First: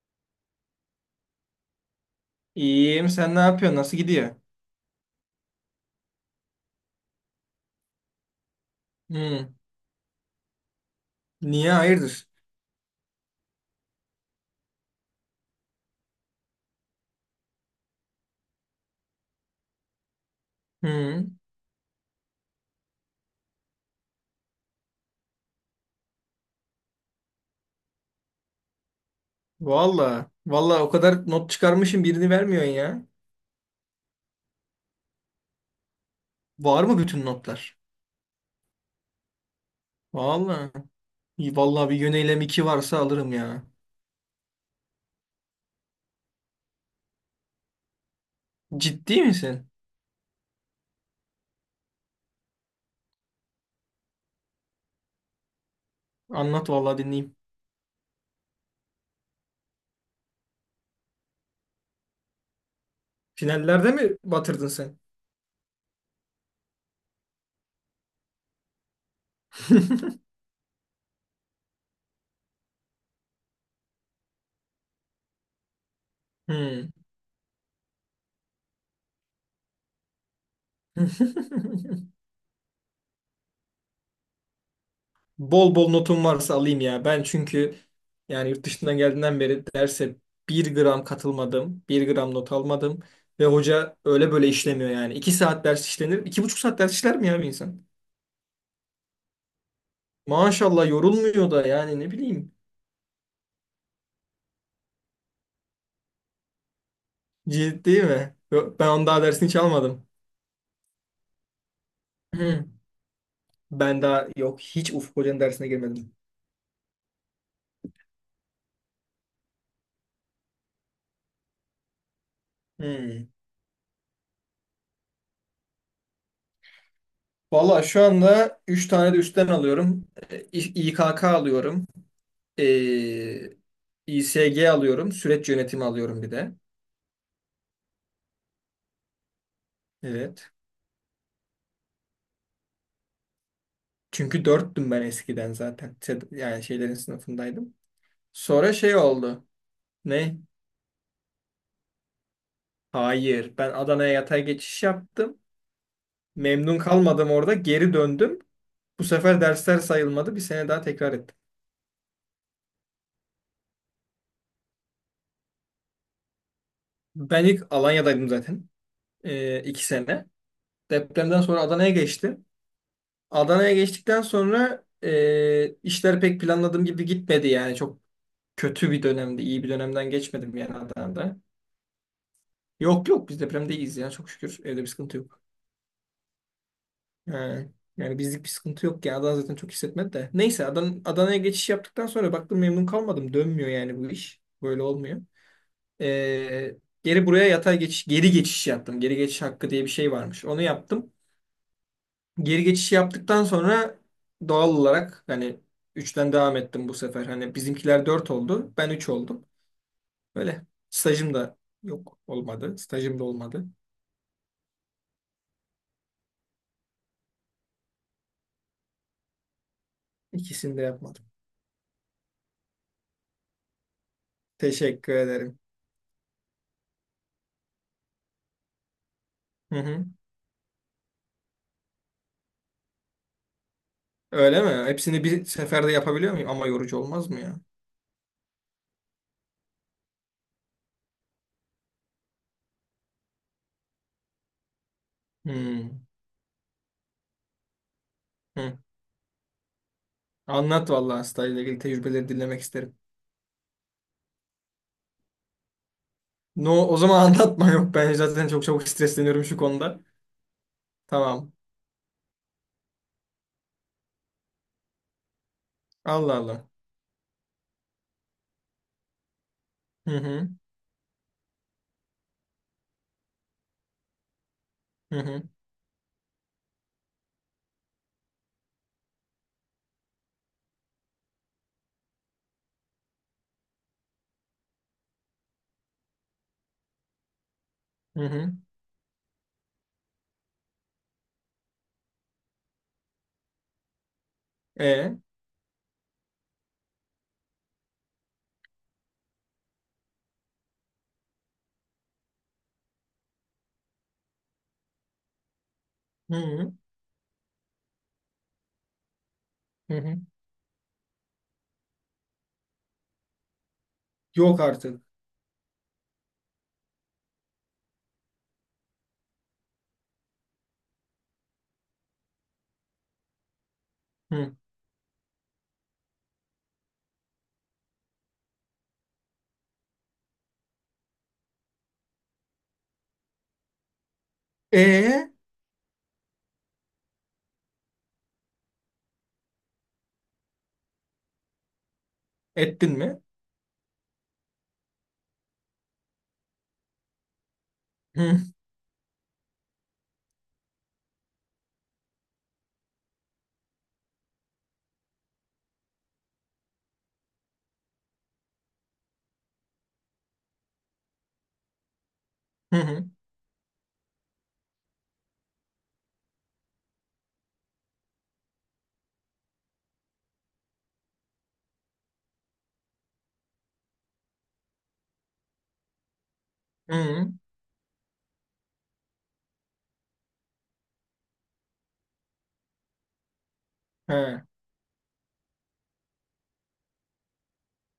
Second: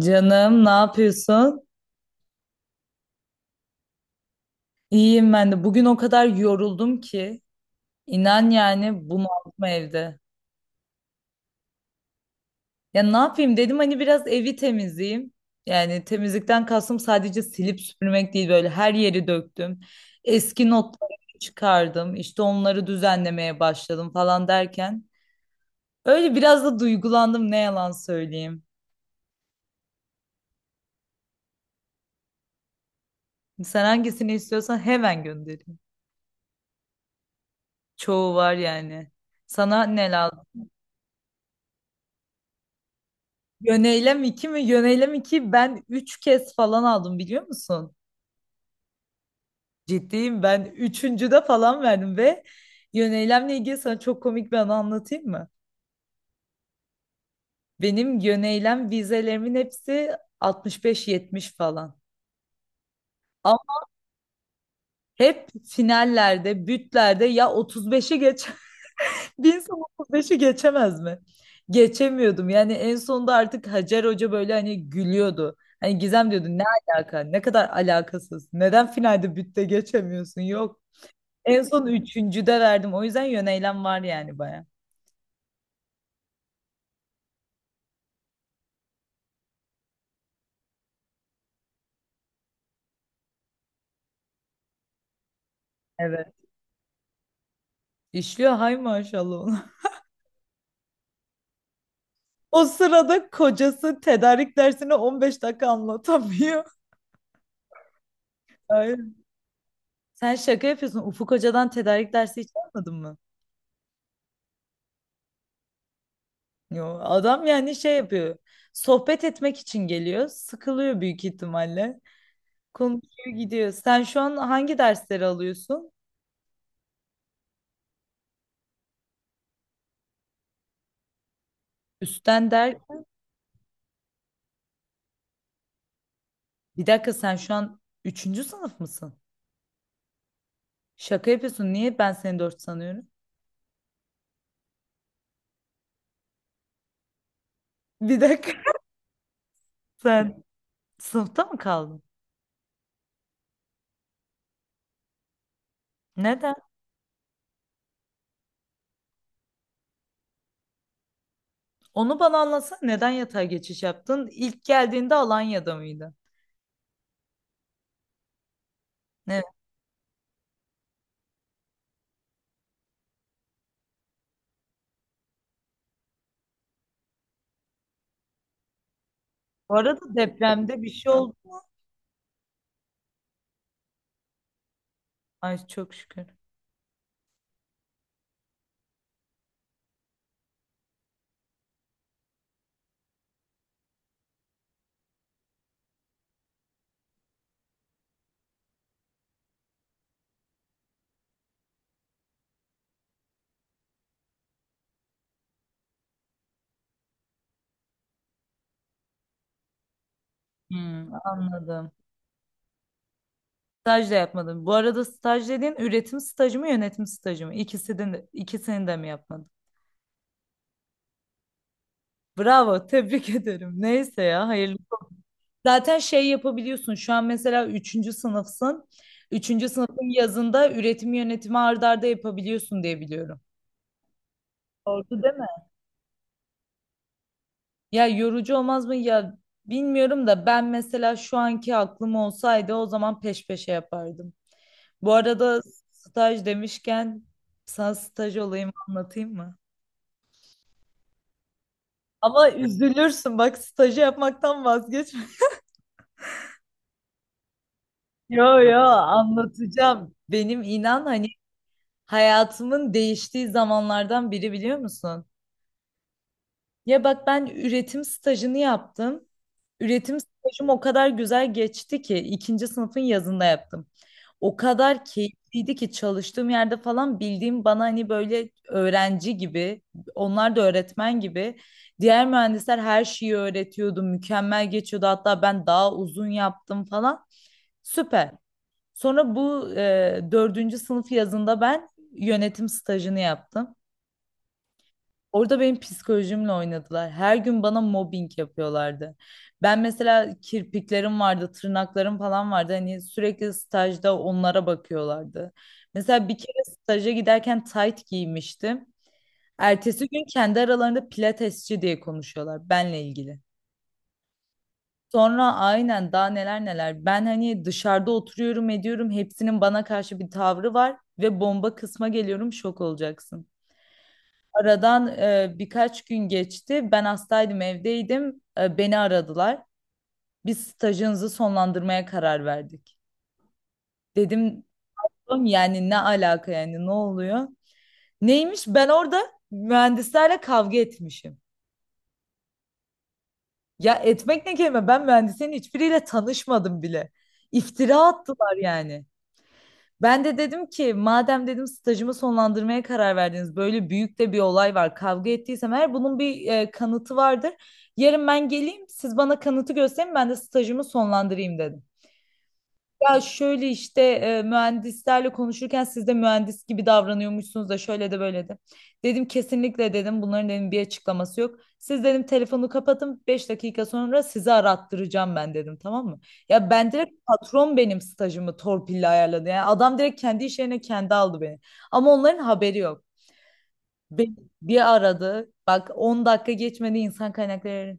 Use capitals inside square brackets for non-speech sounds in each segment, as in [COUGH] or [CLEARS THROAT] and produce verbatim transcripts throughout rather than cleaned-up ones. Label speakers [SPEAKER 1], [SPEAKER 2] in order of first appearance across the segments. [SPEAKER 1] Canım ne yapıyorsun?
[SPEAKER 2] İyiyim. Sen ne yapıyorsun? Nasıl gidiyor?
[SPEAKER 1] İyiyim ben de. Bugün o kadar yoruldum ki. İnan yani
[SPEAKER 2] Hmm.
[SPEAKER 1] bunaldım evde.
[SPEAKER 2] Niye? Hayırdır?
[SPEAKER 1] Ya ne yapayım dedim hani biraz evi temizleyeyim. Yani temizlikten kastım sadece silip süpürmek değil böyle her yeri döktüm. Eski notları
[SPEAKER 2] Hmm.
[SPEAKER 1] çıkardım. İşte onları düzenlemeye başladım falan derken. Öyle biraz da duygulandım ne yalan söyleyeyim.
[SPEAKER 2] Valla. Valla, o kadar not çıkarmışım, birini vermiyorsun ya.
[SPEAKER 1] Sen hangisini istiyorsan hemen göndereyim.
[SPEAKER 2] Var mı bütün notlar?
[SPEAKER 1] Çoğu var yani. Sana ne lazım?
[SPEAKER 2] Valla. İyi, valla bir yöneylem iki varsa alırım ya.
[SPEAKER 1] Yöneylem iki mi? Yöneylem iki. Ben üç kez falan aldım biliyor musun?
[SPEAKER 2] Ciddi misin?
[SPEAKER 1] Ciddiyim ben üçüncüde falan verdim ve yöneylemle ilgili sana çok komik bir anı anlatayım mı?
[SPEAKER 2] Anlat valla, dinleyeyim.
[SPEAKER 1] Benim yöneylem vizelerimin hepsi altmış beş yetmiş falan. Ama
[SPEAKER 2] Finallerde mi batırdın sen?
[SPEAKER 1] hep finallerde, bütlerde ya otuz beşi geç. Bir insan
[SPEAKER 2] [LAUGHS]
[SPEAKER 1] otuz beşi geçemez mi? Geçemiyordum. Yani en sonunda artık Hacer Hoca böyle hani gülüyordu. Hani Gizem diyordu ne
[SPEAKER 2] Hmm.
[SPEAKER 1] alaka? Ne kadar alakasız. Neden finalde bütte geçemiyorsun? Yok. En son
[SPEAKER 2] [LAUGHS]
[SPEAKER 1] üçüncüde verdim. O yüzden yöneylem var yani baya.
[SPEAKER 2] Bol bol notum varsa alayım ya. Ben çünkü yani yurt dışından geldiğinden beri derse bir gram katılmadım. Bir gram not almadım. Ve hoca öyle böyle işlemiyor yani. İki saat ders işlenir.
[SPEAKER 1] Evet.
[SPEAKER 2] İki buçuk saat ders işler mi ya bir insan?
[SPEAKER 1] İşliyor hay maşallah ona. [LAUGHS]
[SPEAKER 2] Maşallah, yorulmuyor da yani, ne bileyim.
[SPEAKER 1] O sırada kocası tedarik dersini on beş dakika anlatamıyor.
[SPEAKER 2] Ciddi mi?
[SPEAKER 1] [LAUGHS]
[SPEAKER 2] Yo- Ben
[SPEAKER 1] Hayır.
[SPEAKER 2] onun daha dersini hiç almadım.
[SPEAKER 1] Sen şaka yapıyorsun. Ufuk Hoca'dan tedarik dersi hiç
[SPEAKER 2] Hı.
[SPEAKER 1] almadın mı?
[SPEAKER 2] Ben daha yok, hiç Ufuk Hoca'nın dersine girmedim.
[SPEAKER 1] Yo, adam yani şey yapıyor. Sohbet etmek için geliyor. Sıkılıyor büyük ihtimalle.
[SPEAKER 2] Hı.
[SPEAKER 1] Konuşuyor gidiyor. Sen şu an hangi dersleri alıyorsun?
[SPEAKER 2] Valla şu anda üç tane de üstten alıyorum. E, İ- İKK alıyorum.
[SPEAKER 1] Üstten der.
[SPEAKER 2] Ee, İSG alıyorum. Süreç yönetimi alıyorum bir de.
[SPEAKER 1] Bir dakika sen şu an üçüncü sınıf mısın?
[SPEAKER 2] Evet.
[SPEAKER 1] Şaka yapıyorsun. Niye ben seni dört sanıyorum?
[SPEAKER 2] Çünkü dörttüm ben eskiden zaten. Sed- Yani şeylerin sınıfındaydım.
[SPEAKER 1] Bir dakika.
[SPEAKER 2] Sonra şey oldu.
[SPEAKER 1] [LAUGHS]
[SPEAKER 2] Ne?
[SPEAKER 1] Sen sınıfta mı kaldın?
[SPEAKER 2] Hayır. Ben Adana'ya yatay geçiş yaptım.
[SPEAKER 1] Neden?
[SPEAKER 2] Memnun kalmadım orada. Geri döndüm. Bu sefer dersler sayılmadı. Bir sene daha tekrar ettim.
[SPEAKER 1] Onu bana anlatsana. Neden yatay geçiş yaptın? İlk geldiğinde Alanya'da mıydı?
[SPEAKER 2] Ben ilk Alanya'daydım zaten.
[SPEAKER 1] Evet.
[SPEAKER 2] Ee, iki sene. Depremden sonra Adana'ya geçtim. Adana'ya geçtikten sonra e, işler pek planladığım gibi gitmedi yani. Çok kötü bir dönemde, iyi bir
[SPEAKER 1] Bu
[SPEAKER 2] dönemden
[SPEAKER 1] arada
[SPEAKER 2] geçmedim yani
[SPEAKER 1] depremde bir şey oldu.
[SPEAKER 2] Adana'da. Yok yok, biz depremde iyiyiz ya, çok şükür. Evde bir sıkıntı yok.
[SPEAKER 1] Ay çok şükür.
[SPEAKER 2] Ee, yani bizlik bir sıkıntı yok yani, Adana zaten çok hissetmedi de. Neyse, Adana, Adana'ya geçiş yaptıktan sonra baktım, memnun kalmadım. Dönmüyor yani bu iş. Böyle olmuyor. Ee, geri buraya yatay geçiş, geri geçiş yaptım. Geri geçiş hakkı diye bir şey varmış. Onu yaptım. Geri geçiş yaptıktan sonra doğal olarak hani üçten devam ettim bu sefer. Hani bizimkiler dört oldu. Ben üç oldum. Böyle.
[SPEAKER 1] Hmm,
[SPEAKER 2] Stajım da
[SPEAKER 1] anladım.
[SPEAKER 2] yok olmadı. Stajım da olmadı.
[SPEAKER 1] Staj da yapmadım. Bu arada staj dediğin üretim stajı mı yönetim stajı mı? İkisini de, ikisini de mi yapmadın?
[SPEAKER 2] İkisini de yapmadım.
[SPEAKER 1] Bravo, tebrik [LAUGHS] ederim. Neyse ya, hayırlı.
[SPEAKER 2] Teşekkür ederim.
[SPEAKER 1] Zaten şey yapabiliyorsun. Şu an mesela üçüncü sınıfsın. Üçüncü
[SPEAKER 2] Hı hı.
[SPEAKER 1] sınıfın yazında üretim yönetimi art arda yapabiliyorsun diye biliyorum.
[SPEAKER 2] Öyle mi?
[SPEAKER 1] Doğru
[SPEAKER 2] Hepsini
[SPEAKER 1] değil
[SPEAKER 2] bir
[SPEAKER 1] mi?
[SPEAKER 2] seferde yapabiliyor muyum? Ama yorucu olmaz mı ya?
[SPEAKER 1] Ya yorucu olmaz mı? Ya bilmiyorum da ben mesela şu anki aklım olsaydı o zaman peş peşe yapardım. Bu arada
[SPEAKER 2] Hmm.
[SPEAKER 1] staj demişken sana staj olayımı
[SPEAKER 2] Hı.
[SPEAKER 1] anlatayım mı?
[SPEAKER 2] Anlat vallahi, stajla ilgili tecrübeleri
[SPEAKER 1] Ama
[SPEAKER 2] dinlemek isterim.
[SPEAKER 1] üzülürsün bak stajı yapmaktan vazgeç. [LAUGHS]
[SPEAKER 2] No, o zaman [LAUGHS] anlatma yok. Ben zaten
[SPEAKER 1] Yo
[SPEAKER 2] çok
[SPEAKER 1] yo
[SPEAKER 2] çabuk stresleniyorum şu konuda.
[SPEAKER 1] anlatacağım. Benim inan hani
[SPEAKER 2] Tamam.
[SPEAKER 1] hayatımın değiştiği zamanlardan biri biliyor musun?
[SPEAKER 2] Allah Allah.
[SPEAKER 1] Ya bak ben üretim stajını yaptım.
[SPEAKER 2] Hı
[SPEAKER 1] Üretim
[SPEAKER 2] hı.
[SPEAKER 1] stajım o kadar güzel geçti ki ikinci sınıfın yazında yaptım. O kadar
[SPEAKER 2] Hı hı.
[SPEAKER 1] keyifliydi ki çalıştığım yerde falan bildiğim bana hani böyle öğrenci gibi, onlar da öğretmen gibi. Diğer mühendisler her şeyi öğretiyordu, mükemmel geçiyordu. Hatta ben daha uzun yaptım falan.
[SPEAKER 2] Hı
[SPEAKER 1] Süper.
[SPEAKER 2] hı.
[SPEAKER 1] Sonra bu e, dördüncü sınıf yazında ben yönetim stajını yaptım.
[SPEAKER 2] E.
[SPEAKER 1] Orada benim psikolojimle oynadılar. Her gün bana mobbing yapıyorlardı. Ben mesela kirpiklerim vardı, tırnaklarım falan vardı. Hani sürekli stajda onlara bakıyorlardı. Mesela
[SPEAKER 2] Hı
[SPEAKER 1] bir kere
[SPEAKER 2] hı.
[SPEAKER 1] staja giderken tight giymiştim.
[SPEAKER 2] Hı
[SPEAKER 1] Ertesi
[SPEAKER 2] hı.
[SPEAKER 1] gün kendi aralarında pilatesçi diye konuşuyorlar benle ilgili.
[SPEAKER 2] Yok artık.
[SPEAKER 1] Sonra aynen daha neler neler. Ben hani dışarıda oturuyorum ediyorum. Hepsinin bana karşı bir tavrı var ve bomba kısma geliyorum şok olacaksın.
[SPEAKER 2] Hı.
[SPEAKER 1] Aradan e, birkaç gün geçti. Ben hastaydım, evdeydim. E, beni aradılar. Biz stajınızı sonlandırmaya karar verdik. Dedim
[SPEAKER 2] E.
[SPEAKER 1] "Oğlum yani ne alaka yani ne oluyor? Neymiş? Ben orada mühendislerle kavga etmişim.
[SPEAKER 2] Ettin mi?
[SPEAKER 1] Ya etmek ne kelime? Ben mühendislerin hiçbiriyle tanışmadım bile. İftira
[SPEAKER 2] Hı hı.
[SPEAKER 1] attılar yani. Ben de dedim ki madem dedim stajımı sonlandırmaya karar verdiniz böyle büyük de bir olay var kavga ettiysem eğer bunun bir e, kanıtı vardır. Yarın ben geleyim siz bana kanıtı gösterin ben de stajımı sonlandırayım dedim.
[SPEAKER 2] Hı hı.
[SPEAKER 1] Ya şöyle işte e, mühendislerle konuşurken siz de mühendis gibi davranıyormuşsunuz da şöyle de böyle de. Dedim kesinlikle dedim bunların dedim bir açıklaması yok. Siz dedim telefonu kapatın beş dakika sonra sizi arattıracağım ben dedim tamam mı? Ya ben direkt
[SPEAKER 2] Hı.
[SPEAKER 1] patron benim stajımı torpille ayarladı. Yani adam direkt kendi iş yerine kendi aldı beni. Ama onların haberi yok. Beni
[SPEAKER 2] He.
[SPEAKER 1] bir aradı bak on dakika geçmedi insan kaynakları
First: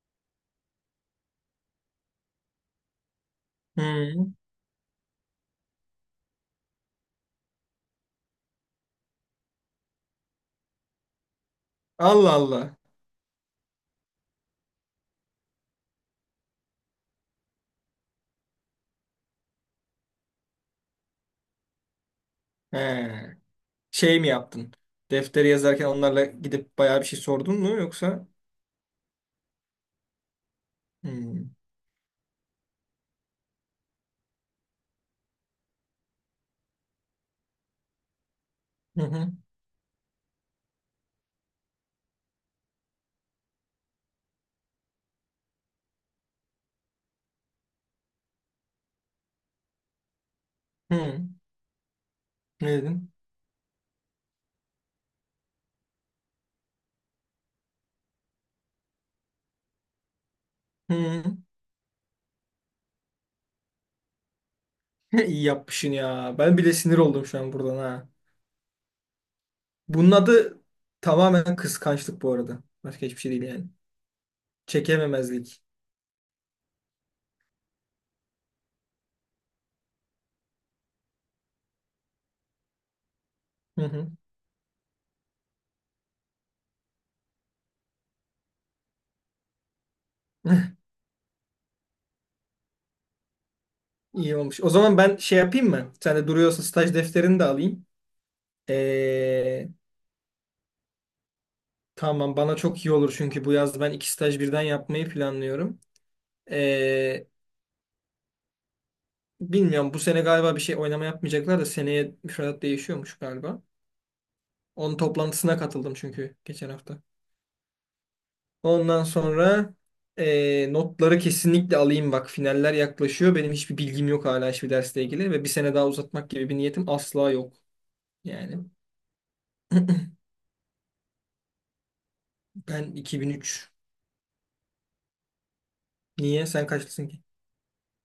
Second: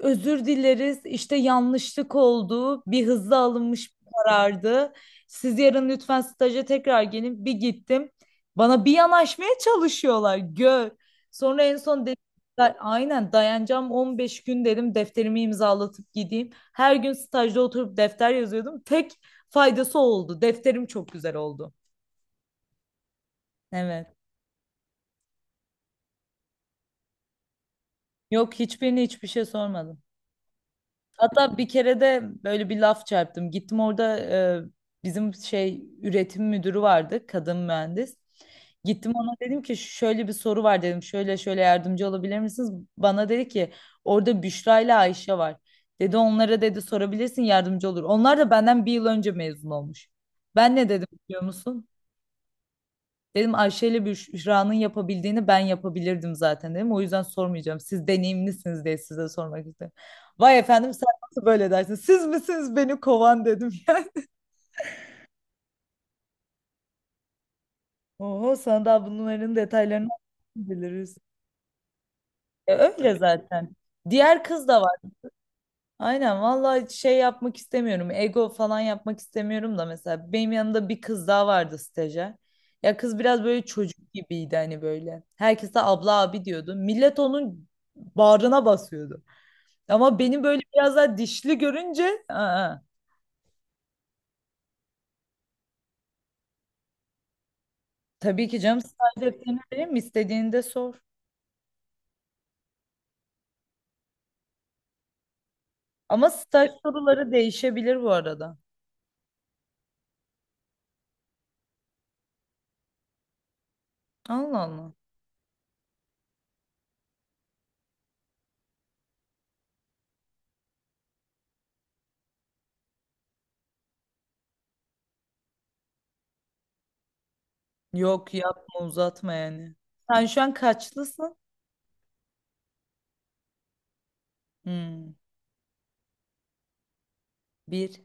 [SPEAKER 1] özür dileriz. İşte yanlışlık oldu. Bir hızlı alınmış bir
[SPEAKER 2] Hı.
[SPEAKER 1] karardı. Siz yarın lütfen staja tekrar gelin. Bir gittim. Bana bir yanaşmaya çalışıyorlar. Gör. Sonra en son
[SPEAKER 2] Allah Allah.
[SPEAKER 1] dediler aynen dayanacağım on beş gün dedim defterimi imzalatıp gideyim. Her gün stajda oturup defter yazıyordum. Tek faydası oldu. Defterim çok güzel oldu.
[SPEAKER 2] He.
[SPEAKER 1] Evet.
[SPEAKER 2] Şey mi yaptın? Defteri yazarken onlarla gidip bayağı bir şey sordun mu yoksa?
[SPEAKER 1] Yok hiçbirine hiçbir şey sormadım.
[SPEAKER 2] Hmm.
[SPEAKER 1] Hatta bir kere de böyle bir laf çarptım. Gittim orada e, bizim şey üretim müdürü vardı, kadın mühendis.
[SPEAKER 2] Hı
[SPEAKER 1] Gittim
[SPEAKER 2] hı.
[SPEAKER 1] ona dedim ki şöyle bir soru var dedim. Şöyle şöyle yardımcı olabilir misiniz? Bana dedi ki orada Büşra ile Ayşe var. Dedi onlara dedi sorabilirsin yardımcı olur. Onlar da benden bir yıl önce mezun olmuş. Ben ne dedim
[SPEAKER 2] Hı.
[SPEAKER 1] biliyor musun?
[SPEAKER 2] Ne dedin?
[SPEAKER 1] Dedim Ayşe ile Büşra'nın yapabildiğini ben yapabilirdim zaten dedim. O yüzden sormayacağım. Siz deneyimlisiniz diye size sormak istedim. Vay efendim sen
[SPEAKER 2] Hı.
[SPEAKER 1] nasıl böyle dersin? Siz misiniz beni kovan dedim [LAUGHS] yani.
[SPEAKER 2] [LAUGHS] İyi yapmışsın ya. Ben bile sinir oldum şu an buradan ha.
[SPEAKER 1] Oho sana daha bunların detaylarını
[SPEAKER 2] Bunun adı
[SPEAKER 1] biliriz.
[SPEAKER 2] tamamen kıskançlık bu arada.
[SPEAKER 1] E,
[SPEAKER 2] Başka
[SPEAKER 1] öyle
[SPEAKER 2] hiçbir şey değil yani.
[SPEAKER 1] zaten. Diğer kız da var.
[SPEAKER 2] Çekememezlik.
[SPEAKER 1] Aynen vallahi şey yapmak istemiyorum. Ego falan yapmak istemiyorum da mesela benim yanımda bir kız daha vardı stajyer. Ya kız biraz böyle
[SPEAKER 2] Hı hı.
[SPEAKER 1] çocuk gibiydi hani böyle. Herkese abla abi diyordu. Millet onun bağrına basıyordu. Ama beni böyle
[SPEAKER 2] [LAUGHS]
[SPEAKER 1] biraz daha dişli görünce aa,
[SPEAKER 2] İyi olmuş. O zaman ben şey yapayım mı? Sen de duruyorsa staj defterini de alayım.
[SPEAKER 1] tabii ki canım staj defterini
[SPEAKER 2] Ee,
[SPEAKER 1] vereyim mi? İstediğini de sor.
[SPEAKER 2] tamam, bana çok iyi olur, çünkü bu yaz ben iki staj birden yapmayı planlıyorum.
[SPEAKER 1] Ama staj
[SPEAKER 2] Ee,
[SPEAKER 1] soruları değişebilir bu arada.
[SPEAKER 2] Bilmiyorum, bu sene galiba bir şey oynama yapmayacaklar da seneye müfredat değişiyormuş galiba.
[SPEAKER 1] Allah Allah.
[SPEAKER 2] Onun toplantısına katıldım çünkü geçen hafta. Ondan sonra eee, notları kesinlikle alayım, bak finaller yaklaşıyor. Benim hiçbir bilgim yok hala hiçbir dersle ilgili, ve bir sene daha uzatmak gibi bir niyetim asla yok.
[SPEAKER 1] Yok
[SPEAKER 2] Yani
[SPEAKER 1] yapma uzatma yani.
[SPEAKER 2] [CLEARS THROAT]
[SPEAKER 1] Sen şu an kaçlısın?
[SPEAKER 2] ben iki bin üç.
[SPEAKER 1] Hmm,
[SPEAKER 2] Niye? Sen kaçlısın ki?
[SPEAKER 1] bir.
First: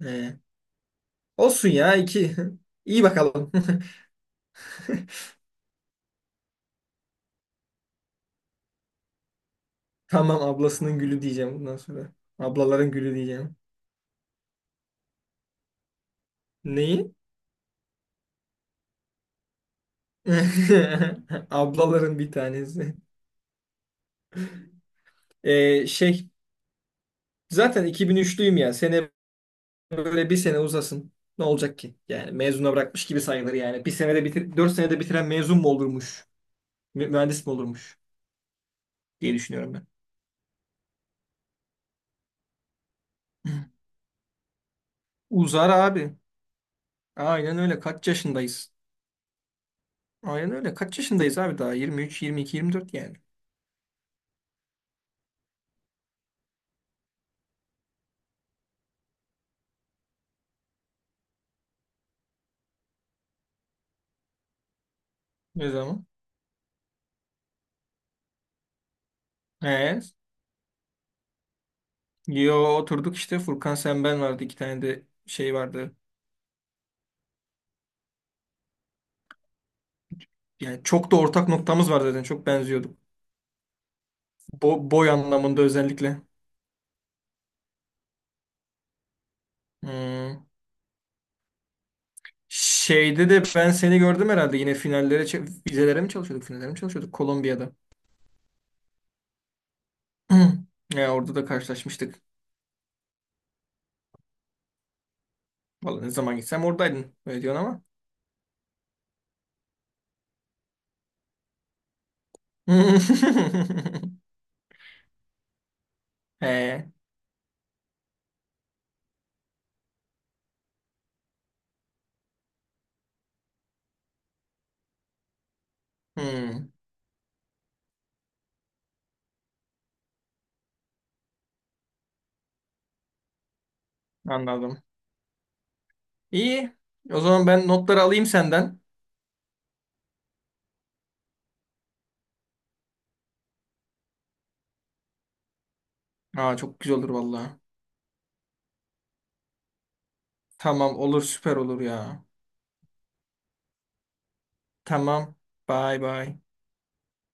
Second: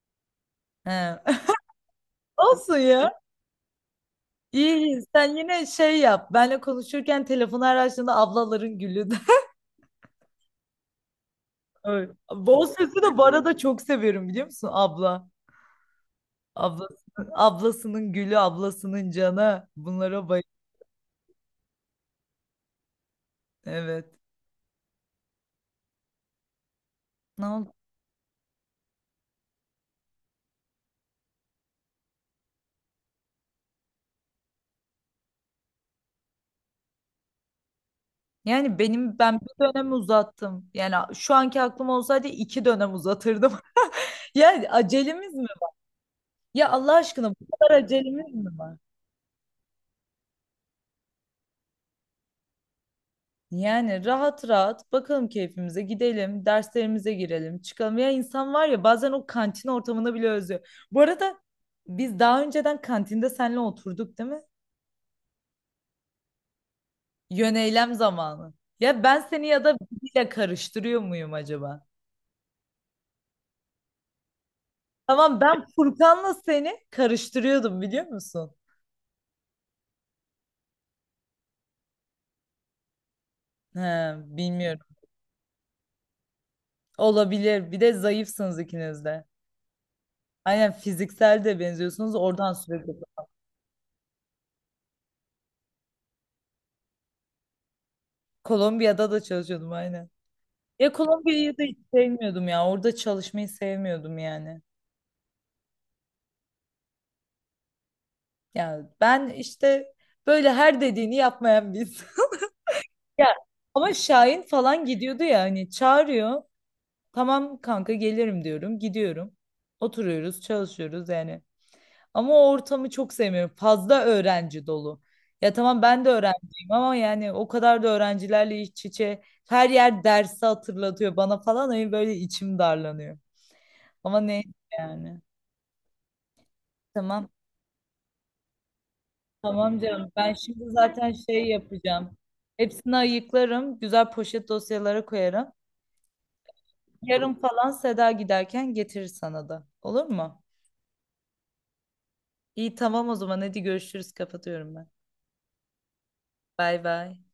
[SPEAKER 2] He.
[SPEAKER 1] He.
[SPEAKER 2] Olsun ya,
[SPEAKER 1] [LAUGHS]
[SPEAKER 2] iki.
[SPEAKER 1] Olsun
[SPEAKER 2] [LAUGHS] İyi
[SPEAKER 1] ya.
[SPEAKER 2] bakalım. [LAUGHS]
[SPEAKER 1] İyi iyi. Sen yine şey yap. Benle konuşurken telefonu her açtığında ablaların gülü de. [LAUGHS]
[SPEAKER 2] Tamam, ablasının gülü diyeceğim bundan
[SPEAKER 1] Evet.
[SPEAKER 2] sonra.
[SPEAKER 1] O
[SPEAKER 2] Ablaların
[SPEAKER 1] sözü
[SPEAKER 2] gülü
[SPEAKER 1] de bu arada
[SPEAKER 2] diyeceğim.
[SPEAKER 1] çok severim biliyor musun? Abla.
[SPEAKER 2] Neyi?
[SPEAKER 1] Ablasının, ablasının gülü, ablasının canı. Bunlara bay.
[SPEAKER 2] [LAUGHS] Ablaların bir tanesi.
[SPEAKER 1] Evet.
[SPEAKER 2] Ee, şey
[SPEAKER 1] Ne oldu?
[SPEAKER 2] zaten iki bin üçlüyüm ya. Sene böyle bir sene uzasın. Ne olacak ki? Yani mezuna bırakmış gibi sayılır yani. Bir senede bitir, dört senede bitiren mezun mu olurmuş? Mü- Mühendis mi olurmuş?
[SPEAKER 1] Yani benim
[SPEAKER 2] Diye
[SPEAKER 1] ben bir
[SPEAKER 2] düşünüyorum ben.
[SPEAKER 1] dönem uzattım. Yani şu anki aklım olsaydı iki dönem uzatırdım.
[SPEAKER 2] [LAUGHS]
[SPEAKER 1] [LAUGHS] Yani
[SPEAKER 2] [CLEARS THROAT]
[SPEAKER 1] acelemiz mi?
[SPEAKER 2] Uzar abi.
[SPEAKER 1] Ya Allah aşkına bu
[SPEAKER 2] Aynen
[SPEAKER 1] kadar
[SPEAKER 2] öyle. Kaç
[SPEAKER 1] acelemiz mi
[SPEAKER 2] yaşındayız?
[SPEAKER 1] var?
[SPEAKER 2] Aynen öyle. Kaç yaşındayız abi daha? yirmi üç, yirmi iki, yirmi dört yani.
[SPEAKER 1] Yani rahat rahat bakalım keyfimize gidelim, derslerimize girelim, çıkalım. Ya insan var ya bazen o kantin ortamını bile özlüyor. Bu arada biz daha önceden kantinde seninle oturduk değil mi?
[SPEAKER 2] Ne zaman?
[SPEAKER 1] Yöneylem zamanı. Ya ben seni ya da
[SPEAKER 2] He.
[SPEAKER 1] biriyle karıştırıyor muyum acaba?
[SPEAKER 2] Yo, oturduk işte. Furkan, sen, ben vardı. İki tane de
[SPEAKER 1] Tamam
[SPEAKER 2] şey
[SPEAKER 1] ben
[SPEAKER 2] vardı.
[SPEAKER 1] Furkan'la seni karıştırıyordum biliyor musun?
[SPEAKER 2] Yani çok da ortak noktamız var zaten. Çok benziyorduk.
[SPEAKER 1] He,
[SPEAKER 2] Bo-
[SPEAKER 1] bilmiyorum.
[SPEAKER 2] boy anlamında özellikle.
[SPEAKER 1] Olabilir. Bir de zayıfsınız ikiniz de.
[SPEAKER 2] Hmm.
[SPEAKER 1] Aynen fiziksel de benziyorsunuz. Oradan sürekli.
[SPEAKER 2] Şeyde de ben seni gördüm herhalde. Yine finallere, ç- vizelere mi çalışıyorduk? Finallere mi çalışıyorduk? Kolombiya'da.
[SPEAKER 1] Kolombiya'da da çalışıyordum aynen. Ya
[SPEAKER 2] [CLEARS THROAT] Ya orada da
[SPEAKER 1] Kolombiya'yı da hiç
[SPEAKER 2] karşılaşmıştık.
[SPEAKER 1] sevmiyordum ya. Orada çalışmayı sevmiyordum yani.
[SPEAKER 2] Vallahi ne zaman gitsem oradaydın. Öyle diyorsun ama.
[SPEAKER 1] Ya ben işte böyle her dediğini yapmayan biz. [LAUGHS] Ya
[SPEAKER 2] [LAUGHS]
[SPEAKER 1] ama Şahin falan gidiyordu ya hani çağırıyor.
[SPEAKER 2] He.
[SPEAKER 1] Tamam kanka gelirim diyorum. Gidiyorum. Oturuyoruz, çalışıyoruz yani. Ama o ortamı çok sevmiyorum. Fazla öğrenci dolu. Ya tamam ben de
[SPEAKER 2] Hmm.
[SPEAKER 1] öğrenciyim ama yani o kadar da öğrencilerle iç içe her yer dersi hatırlatıyor bana falan. Hani böyle içim darlanıyor. Ama neyse
[SPEAKER 2] Anladım.
[SPEAKER 1] yani.
[SPEAKER 2] İyi. O
[SPEAKER 1] Tamam.
[SPEAKER 2] zaman ben notları alayım senden.
[SPEAKER 1] Tamam canım. Ben şimdi zaten şey yapacağım. Hepsini ayıklarım. Güzel poşet dosyalara koyarım.
[SPEAKER 2] Aa, çok güzel olur
[SPEAKER 1] Yarın
[SPEAKER 2] vallahi.
[SPEAKER 1] falan Seda giderken getirir sana da. Olur mu?
[SPEAKER 2] Tamam, olur, süper olur ya.
[SPEAKER 1] İyi tamam o zaman. Hadi görüşürüz. Kapatıyorum ben.
[SPEAKER 2] Tamam. Bye bye.
[SPEAKER 1] Bay bay.